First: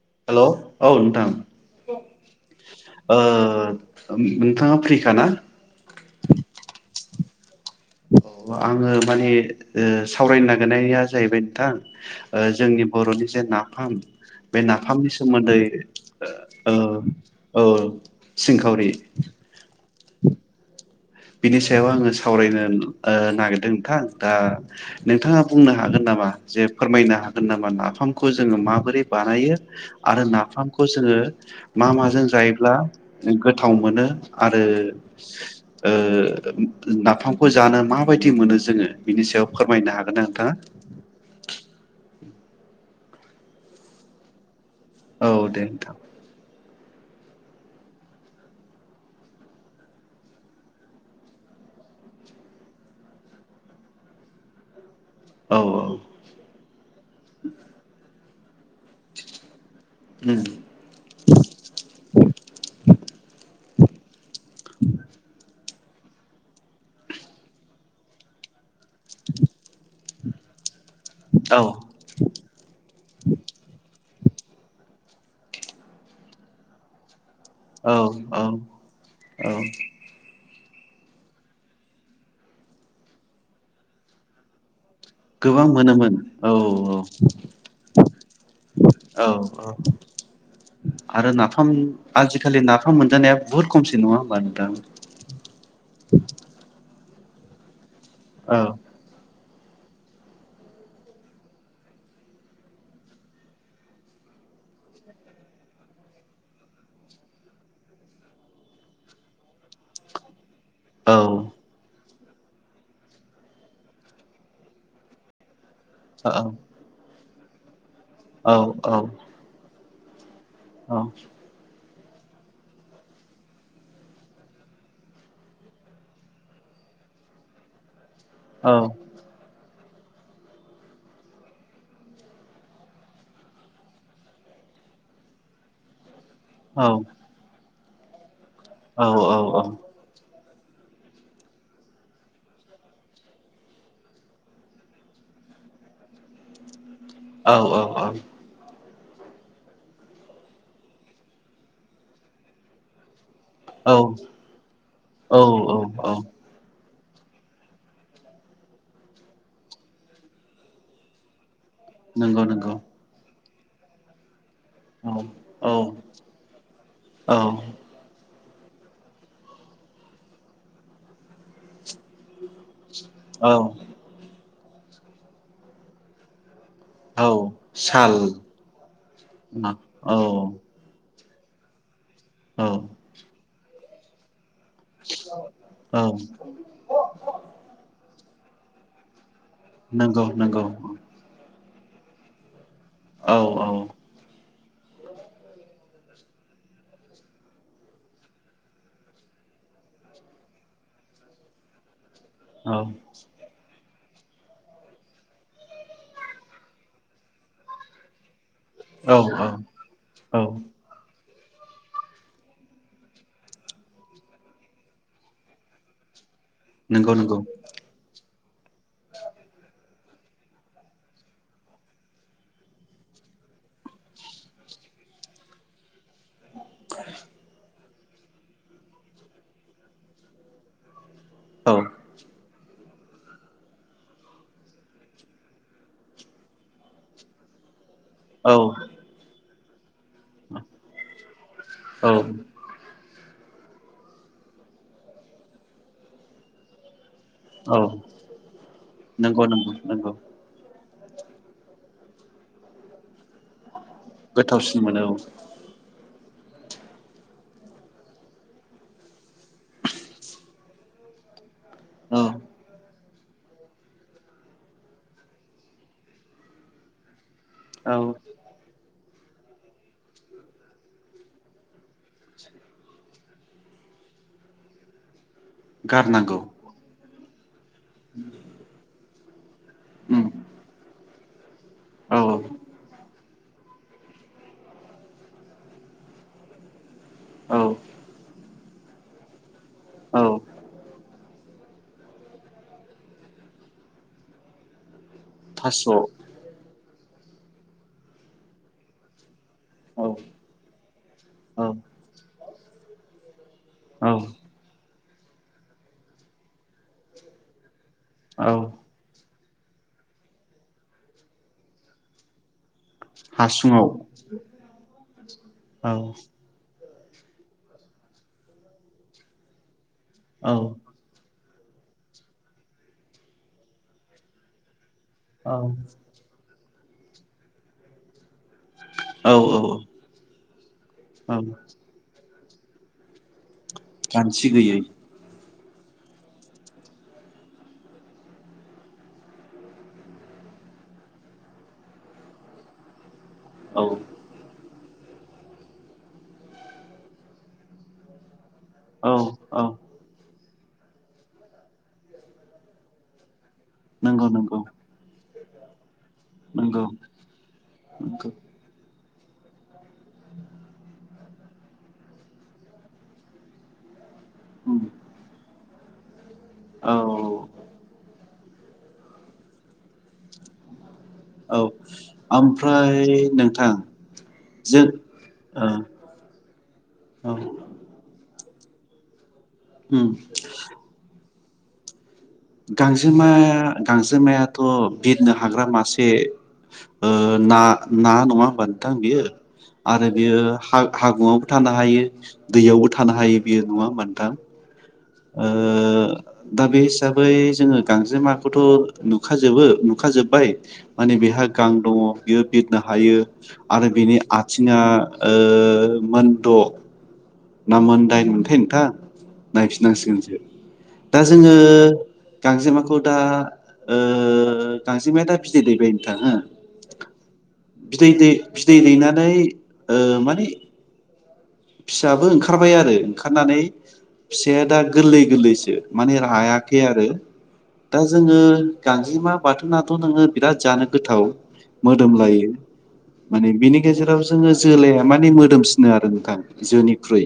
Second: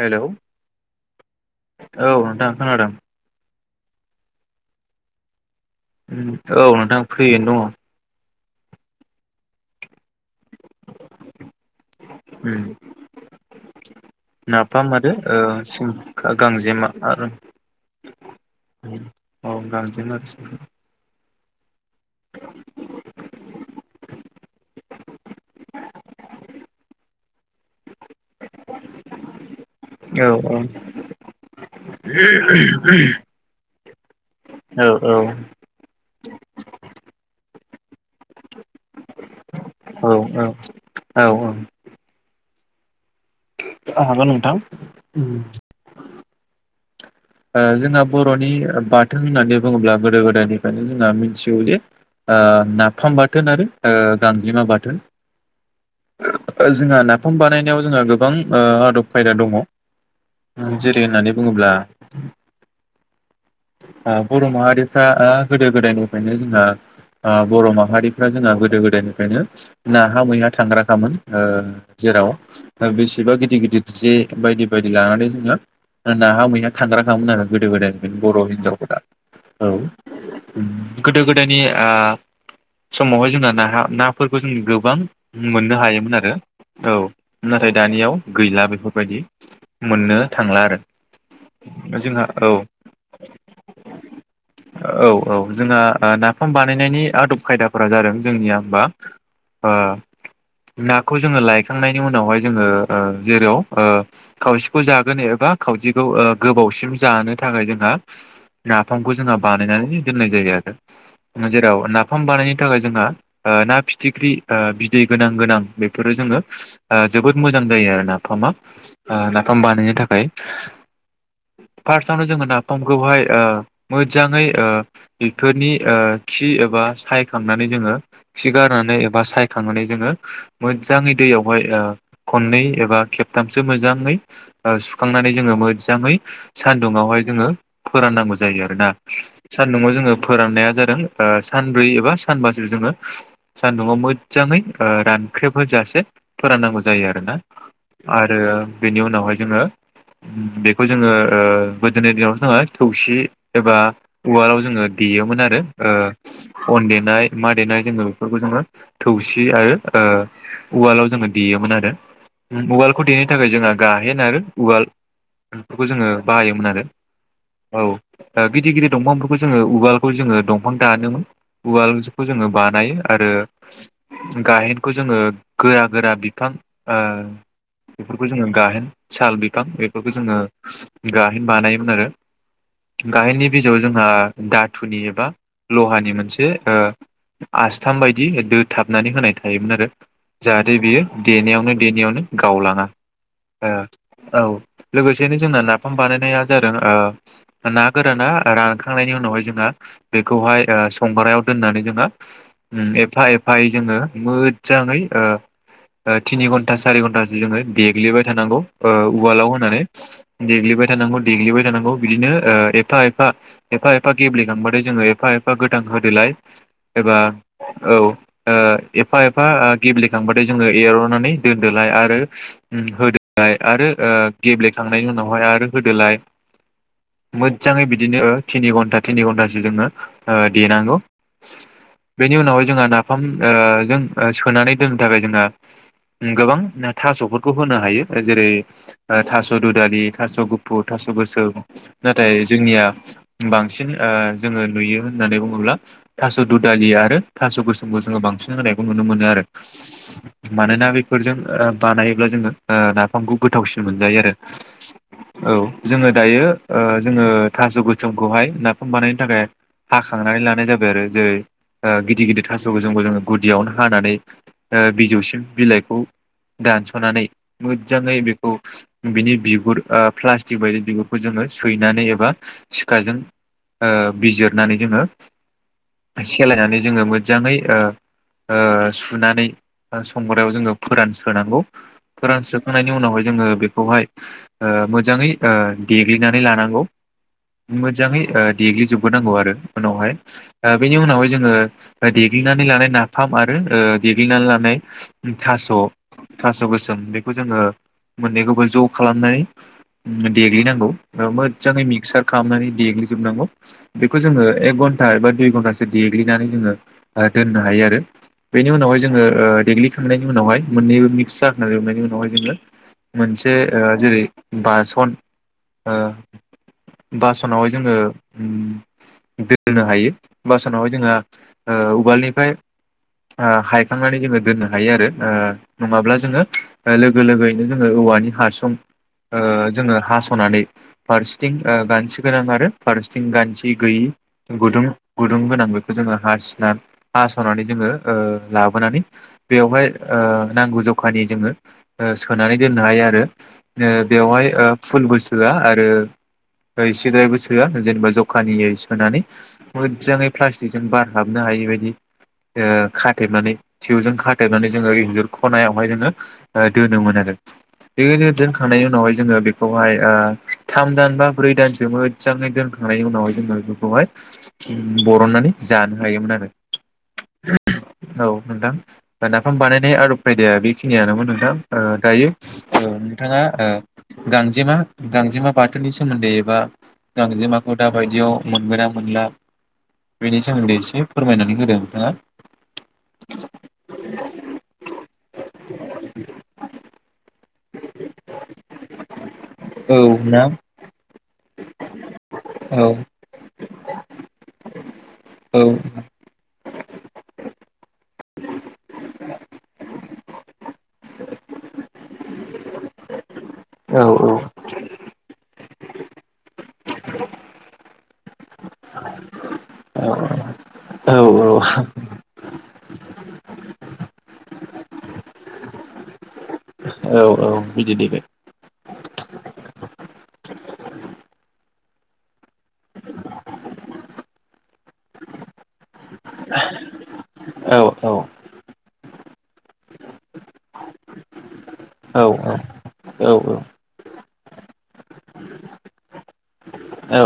Hello hello औ नोंथां, औ नोंथां खोनादों ओ ओम नोंथाङा फ्रिखा ना? औ नोंथां फ्रियैनो दङ'। आङो माने ओ सावरायनो नागिरनाया जाहैबाय नोंथां, ओ उम जोंनि बर'नि जे नाफाम, बे नाफाम आरो नाफामनि ओ सोमोन्दै सिं ओ गांजेमा आरो ओ सिंखावरि माथिमा बिनि सायाव आङो सावरायनो ओ नागिरदों नोंथां, दा नोंथाङा बुंनो हागोन नामा? जे फोरमायनो हागोन नामा? नाफाम खौ जोङो माबोरै बानायो आरो औ नाफामखौ जोङो मा माजों जायोब्ला गोथाव मोनो आरो औ औ औ ओ, नाफामखौ जानो मा माबायदि मोनो जोङो बिनि सायाव फोरमायनो औ हागोन ना नोंथाङा? औ ओं हागोन नोंथां। औ, दे नोंथां। ओ जोंना बर'नि बाथोन होननानै बुङोब्ला गोदो गोदायनिफ्रायनो जोंहा मिथिगौ जे नाफाम बाथोन आरो गांजेमा बाथोन। औ ओ जोंहा नाफाम बानायनायाव जोंहा गो बां ओ आदब खायदा दङ, उम जेरै होननानै बुङोब्ला, ओ बर' माहारिफ्रा ओ गोदो गोदायनिफ्रायनो जोंहा ओ बर' माहारिफ्रा जोंहा गोदो गो दायनिफ्रायनो ना हा मैहा थांग्रा थांग्राखामोन ओ औ जेराव ओ बेसेबा गिदिर गिदिर जे बायदि बायदि लानानै जोङो नाहा, मैया थांग्राखामोन आरो। गोदो औ गोदायनिफ्रानो औ बर' हिनजावफोरा औ। गोदो गोदायनि ओ समावहाय जोंहा नाहा नाफोरखौ जों गोबां मोननो हायोमोन आरो। औ नाथाय दानियाव गैला, बेफोरबायदि औ औ मोननो थांला आरो आरो नाफाम जोंहा औ, आजिखालि नाफाम मोनजानाया बुहुद खमसै नङा होमबा नोंथां? औ औ जोंहा नाफाम बानायनायनि आदब खायदा फोर जादों औ जोंनिया होमबा ओ नाखौ जोङो लायखांनायनि उनावहाय जोङो ओ जेराव ओ खावसेखौ जागोनो एबा खावसेखौ ओ गोबावसिम जानो थाखाय जोंहा नाफामखौ जोंहा बानायनानै दोननाय जायो आरो। औ जेराव ना फाम बानायनो थाखाय जोंहा ओ ना फिथिख्रि ओ बि दै गोनां गोनां बेफोरो औ जोंङो ओ जोबोद मोजां जायो आरो नाफामा। औ ओ नाफाम बानायनो था खाय औ। फार्स्टआवनो जोंङो नाफामखौहाय ओ मोजांङै ओ बेफोरनि ओ खि एबा सायखांनानै जोंङो खि गारनानै एबा साइ नानै जोंङो मोजांङै दैयावहाय ओ खननै एबा खेबथामसो मोजांङै ओ सुखांनानै जोंङो मोजांङै सानदुंङावहाय जोंङो फोराननांगौ जा जायो आरोना। सानदुङाव जोंङो फोराननाया जादों ओ सानब्रै एबा सानबासो जोंङो सानदुङाव मो जांङै ओ रानख्रेब होजासे फोराननांगौ जायो आरो ना आरो बेनि उनावहाय जोंङो उम बेखौ जोंङो ओ गोदोनि दिनावथ' जोंङो थौसि एबा उवालाव जोंङो देयोमोन आरो औ औ औ ओ अन देनाय मा देनाय जोंङो बेफोरखौ जोंङो थौसि आरो ओ उवालाव जोङो देयोमोन आ रो नंगौ नंगौ उवालखौ दे नो थाखाय जोंहा गाहेन आरो उवाल औ औ बेफोरखौ जोंङो बाहायोमोन आरो। औ। ओ गिदिर गिदिर दंफांफोरखौ जोंङो उवालखौ जोंङो दंफां दानोमोन उवाल खौ जोंङो बानायो आरो औ गाहेनखौ जोंङो गोरा गोरा बिफां ओ औ बेफोरखौ साल जोंङो गाहेन साल बिफां औ बेफोरखौ जोंङो गाहेन बानायोमोन आरो। औ गाहेननि बिजौ जोंहा धातुनि एबा औ लहानि मोनसे ओ आसथाम बाय दि [unintelligible] थाबनानै होनाय थायोमोन आरो नंगौ नंगौ जाहाथे बियो देनायावनो देनायावनो गावलांङा औ औ ओ औ लोगोसेययैनो जोंना ना नाफाम बानायनाया ओ जादों ना गोराना रानखांनायनि उनावहाय जोंङो बेखौहाय संग्रायाव दोननानै जोङो औ एफा एफ जोङो मोजाङै ओ ओ थिनि घन्टा सारि घन्टासो जोङो देग्लिबाय थानांगौ। ओ औ औ उवालाव होनानै औ देग्लिबाय थानांगौ। देग्लिबाय थानांगौ बिदिनो ओ एफा-एफा-एफा-एफा गेब्लेखांबथाय जोङो एफा एफा गोदान होदोलाय नंगौ एबा नंगौ औ ओ एफा एफा गेब्लेखांबाथाय जोङो एर'नानै दोनदोलाय आरो होदोलाय आरो ओ गेब्लेखां नाय उनावहाय आरो होदोलाय मोजांयै बिदिनो थिनि घन्टा थिनि घन्टासो जोङो ओ देनांगौ औ बेनि उनावहाय जोंहा ना नाफामजों सोनानै दोननो थाखाय जोङो गोबां थास'फोरखौ होनो हायो। जेरै औ थास' रुदालि थास' गुफुर थास' गोसोम औ नाथाय जोंनिया बांसिन ओ जोङो नुयो होननानै बुङोब्ला थास' दुदालि आरो औ थास'गोसो गोसोमखौ जोङो बांसिन होनायखौ नुनो मोनो आरो नंगौ नंगौ नंगौ मानोना बे फोरजों बानायोब्ला जोङो ओ नाफामखौ गोथावसिन मोनजायो आरो गोथावसिन मोनो औ जोङो दायो ओ जोङो थास' गोसोमखौहाय नाफाम बानायनो थाखाय हाखांनानै लानाय जाबाय आरो जेरै ओ औ गिदिर गिदिर जों जोङो गुदियावनो हानानै ओ बिजौसिम बिलाइखौ दानस'नानै औ मोजाङै बेखौ बिनि बिगुर प्लास्टिक बायदि बिगुरखौ जोङो सैनानै एबा सिखाजों ओ बिजिरनानै जोङो गारनांगौ सेलायनानै मो जानाय ओ ओ सुनानै बा उम संग्रायाव जोङो फोरानस्रोनांगौ औ फोरानस्रोखांनायनि उनावहाय जोङो बेखौहाय ओ मोजाङै ओ देग्लिनानै लानांगौ औ मोजाङै ओ देग्लिजोबगोरनांगौ आरो उनावहाय औ ओ बेनि उनावहाय जोङो ओ देग्लिनानै लानाय नाफाम आरो ओ देग्लिनानै लानाय उम थास' थास' गोस ओम बेखौ जोङो मोननैखौबो ज' खालामनाय औ उम देग्लिनांगौ ओ औ मोजाङै मिक्सार खालामनानै देग्लिजोबनांगौ। बेखौ जोङो एक घन्टा एबा दुय घन्टासो देग्लिनानै जोङो ओ दोननो हायो आरो। औ बेनि उनावहाय जोङो ओ देग्लिखांनायनि उनावहाय मोननैबो मिक्स जाखा जोबनायनि उनावहाय जोङो मोनसे ओ हासुङाव जेरै बासन ओ औ बासनावहाय जोङो उम दोननो हायो। औ बासनावहाय जोंहा ओ उवालनिफ्राय ओ हायखांनानै जोङो दोननो हायो आरो। ओ औ नङाब्ला जोङो ओ लोगो लोगयैनो जोङो औवानि हासु थुं औ ओ जोङो हासनानै औ फारसेथिं ओ गानथि गोनां आरो फारसेथिं गान थि गैयि गानथि गैयै गुदुं गुदुं गोनां बैखौ जोङो हासि ना हास'नानै जोङो ओ लाबोनानै बेवहाय ओ नांगौ जखानि जोङो ओ सोनानै दोननो हायो आरो। औ ओ बेवहाय ओ फुलबो सोआ आरो ओ एसेद्रायबो सोआ जेनेबा जख खानियै औ सोनानै औ मोजाङै प्लास्टिकजों बार हाबनो हायि बायदि ओ खाथेबनानै थिवजों नंगौ नंगौ खाथेनानै जोङो इन्जुर खनायावहाय नोङो ओ नंगौ दोनोमोन आरो नंगौ बेबायनो दोनखांनायनि उनावहाय जोङो बेखौहाय आ थाम दान बा ब्रै दानसो मोजाङै दोनखांनायनि उनावहाय जोङो बेफोरखौहाय उम बरननानै जानो हायोमोन आरो। औ औ मोनदां दा नाफाम बानायनाय आरो फायदाया बे खिनियानोमोन नोंथां औ ओ दायो ओ ओमफ्राय नोंथाङा नोंथां ओ गांजेमा जों गांजेमा ओ बाथौनि सोमोन्दै एबा औ गांजेमाखौ दा बायदियाव मोनगोना मोनला? उम बिनि सानमोनदै इस फोरमायनानै होदों नोंथाङा। गांजेमाया गांजेमायाथ' बिरनो हाग्रा मासे ना ना नङा होनोमब नोंथां बेयो औ आरो बेयो नोंथां हागुआवबो थानो हायो औ दैयावबो थानो हायो बेयो नङा होमब नोंथां ओ औ दा बे हिसाबै जोङो गां फुथु नुखाजोबो नुखाजोबबाय माने बेहा गां दङ बेयो बिरनो हायो आरो बिनि आथिङा ओ मोनद मोन दाइन मोनथाय नोंथां नायफिननांसिगोनसो दा औ जोङो गांजेमाखौ दा ओ गांजेमाया दा बिदै दैबाय नोंथां हो औ औ बिदि बिदै देबाय दै बिदै दैनानै ओ माने फिसाबो ओंखा खारबाय आरो ओंखारनानै फिसाया दा गोरलै गोरलैसो माने रायाखै आरो औ दा औ जोङो गां जिमा बाथोनथ नोङो बिराद जानो गोथाव मोदोम औ लायो औ माने बिनि गेजेराव जोङो जोलाया माने मोदोमसिनो आरो नोंथां जोनिख्रुइ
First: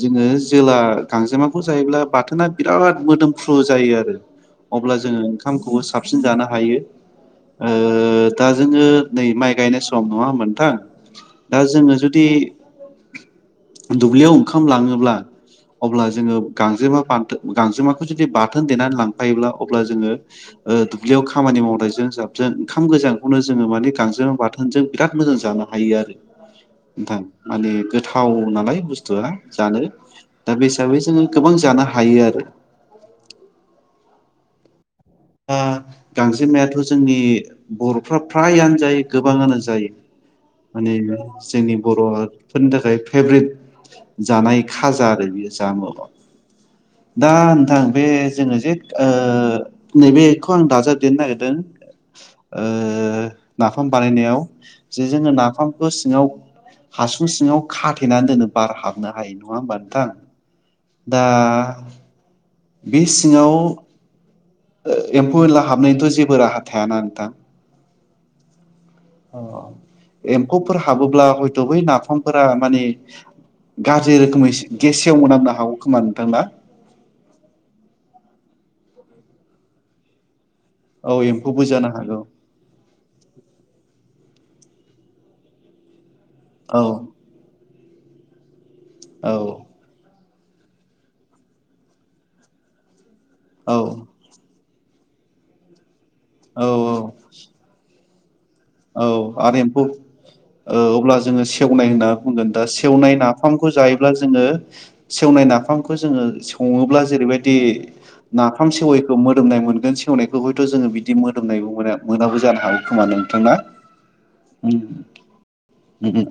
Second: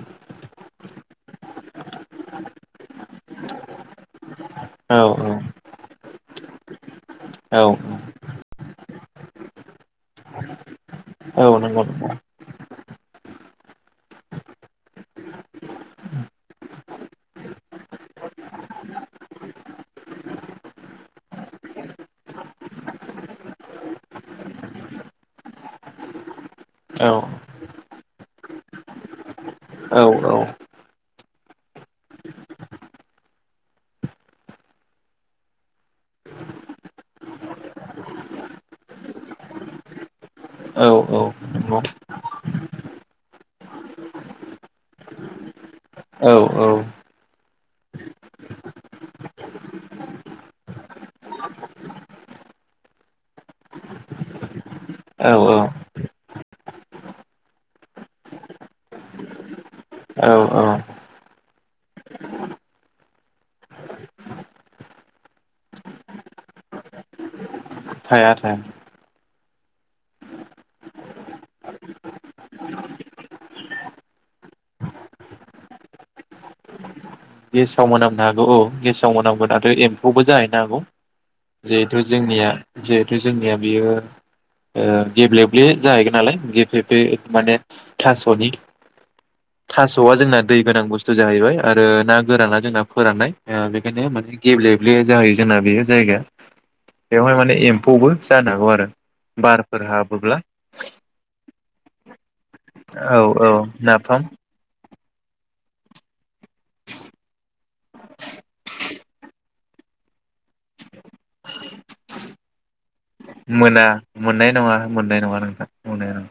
जोङो जोला गांजेमाखौ जायोब्ला बाथोना बिराद मोदोमफ्रु जायो आरो औ अब्ला जोङो ओंखामखौबो साबसिन जानो हायो औ ओ दा जोङो नै माइ गायनाय सम नङा होमबा ओनथां औ दा नंगौ जोङो जुदि दुब्लियाव ओंखाम लाङोब्ला अब्ला जोङो गांजेमा बा गांजेमाखौ जुदि बाथोन देनानै लांफायोब्ला अब्ला जोङो ओ दुब्लियाव खामानि मावनायजों जाबजों ओंखाम गोजांखौनो जोङो माने गांजेमा बाथोनजों बिराद मोजां जानो हायो आरो औ नोंथां माने थाव नालाय बुस्थुआ जानो औ दा बे हिसाबै जोङो गोबां जानो हायो आरो ओह गांसेमायाथ जोंनि बरफ्रा फ्रायानो जायो गोबाङानो जायो औ माने औ जोंनि नंगौ बरफोरनि थाखाय फेभरेट जानाय खाजा आरो बेयो जामुआ औ दा नोंथां बे जोङो जे ओ नैबेखौ आं दाजाबदेरनो नागिरदों ओ नाफाम बानायनायाव जे जोङो औ नाफामखौ सिङाव हासुं सिङाव खाथेनानै दोनो बार हाबनो हायो नङा होमबा नोंथां औ औ दा बे सिङाव एम्फौ एनला हाबनायनिथ जेबो राहा थायाना नोंथां थाया थाया अ एम्फौफोर हाबोब्ला हयथ बै नाफामफोरा माने गाज्रि रोखोमै गेसेव मोनांनो हागौ खोमा नोंथां‌ ना गेसाव मोनामनो हागौ औ गेसाव मोनामगोन आरो एम्फौबो जाय गौ औ एम्फौबो जानो जिहेथु हागौ जोंनिया जिहेथु जोंनिया बियो ओ गेब्लेब्ले जाहैगोन नालाय औ गेफेफे माने थासनि औ थासआ जोंना दै गोनां बुस्थु जाहैबाय आरो ना गोराना जोंना फोराननाय ओ बेखायनो औ माने गेब्ले बे जाहै जोंना बेयो जायगाया औ बेवहाय माने एम्फौबो जानो हागौ आरो औ आरो बारफोर एम्फौ हाबोब्ला ओ अब्ला जोङो सि सेवनाय होनना बुंगोन दा सेवनाय औ औ नाफामखौ जायोब्ला नाफाम जोङो सेवनाय नाफामखौ जोङो सङोब्ला जेरैबायदि नाफाम सेवैखौ मोदोमनाय मोनगोन सेवनायखौ हयथ जोङो बिदि मोदोमनायबो मोनाबो जानो हागौ। खोमा नोंथां‌ ना? मोना मोननाय नङा उम मोननाय नङा नोंथां मोननाय नङा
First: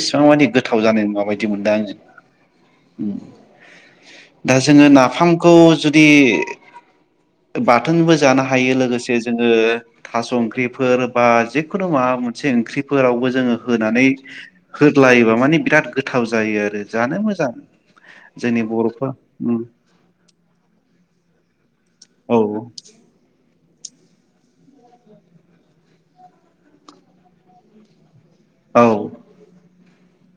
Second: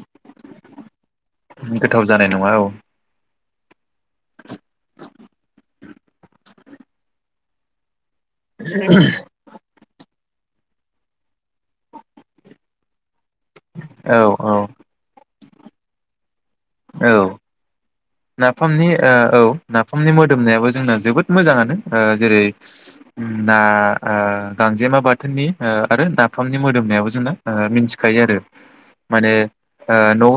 बेसिबां मानानि गोथाव जानाय नङााबायदि गोथाव जानाय नङा औ दा जोङो नाफामखौ जुदि बाथोनबो ज जानो हायो लोगोसे जोङो थास' ओंख्रिफोर बा जिखुनु माबा मोनसे ओंख्रिफोरावबो जोङो होनानै औ औ हो स्लायोबा माने बिराद गोथाव जायो आरो जानो औ मोजां जोंनि नाफामनि बर'फ्रा ओ औ उम नाफामनि मोदोमनायाबो जोंना जोबोद मोजाङानो ओ औ जेरै उम ना ओ गांजेमा बाथोननि आरो नाफामनि मोदोमनायाबो जोंना ओ मिथिखायो आरो औ माने ओ न' ओ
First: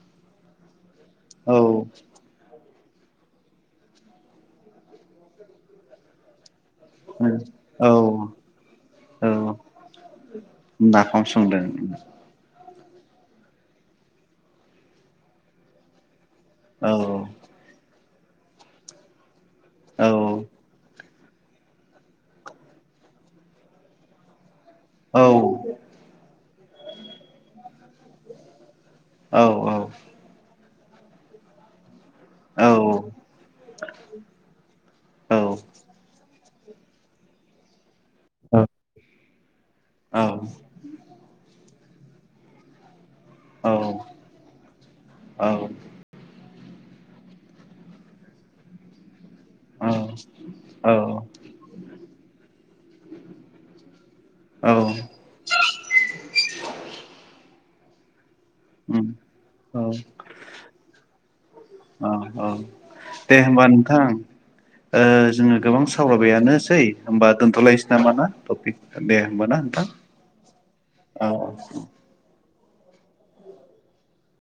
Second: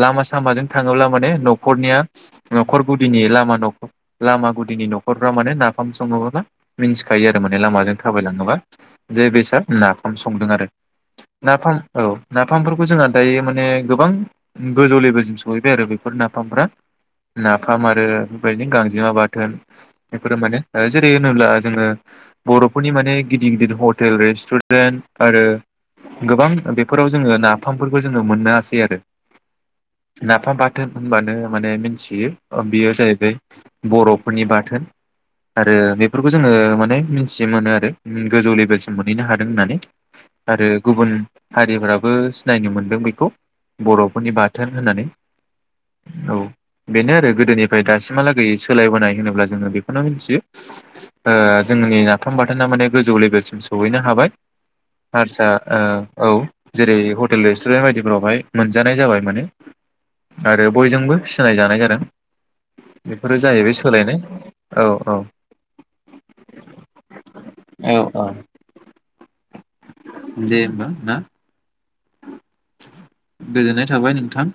लामा सामाजों थाङोब्ला माने औ न'खरनिया न'खर गुदिनि लामा नख लामा गुदिनि न'खरफ्रा माने नाफाम सङोबाबो मिन्थिखायो आरो माने औ लामाजों थाबायलाङोबा जे औ बेसोर नाफाम संदों आरो नाफाम संदों नाफाम औ नाफ नाफांफोरखौ जोंहा दायो माने गोबां गोजौ लेबोजों सहैबाय आरो बेफोर ना फामफ्रा औ नाफाम आरो बेबायदिनो गांजेमा बाथोन औ [unintelligible] जेरै होनोब्ला जोंनो बर'फोरनि माने गिद गिदिर हटेलेे रेसतुर रेन औ आरो गोबां बेफोराव जोङो नाफामफोरखौ जोङो मोननो हासै आरो औ नाफा बा थोन होनबानो माने मिन्थि खायो बेयो ओ औ बेयो जाहैबाय बर'फोरनि बाथोन औ आरो बेफोर जोङो माने मिथिनो मोनो आरो उम गोजौ लेभेलसिम मोनहैनो हा होननानै। आरो गुबुन हारिफोराबो सिनायनो मोनदों बेखौ। बर'फोरनि बाथोन होननानै औ। बेनो आरो गोदोनिफ्राय दासिमहालागै सोलायबोनाय होनोब्ला। जोङो बेखौनो मिथियो ओ जोंनि नफाम बा दाना माने गोजौ लेभेलसिम सहैनो हाबाय। औ आरसा ओ औ जेरै हटेलिस सुडेन बायदिफोरावहाय। मोनजानाय औ जाबाय माने औ आरो बयजोंबो सिनायजानाय जादों औ औ बेफोरो दे होमबा जाहैबाय नोंथां सोलायनाय औ ओ औ जोङो गोबां सावरायबायानोसै होनबा दोनथ'लायसै औ नामा ना औ टपिक दे। बोना। दे होमबा ना औ औ। गोजोननाय थाबाय नोंथां।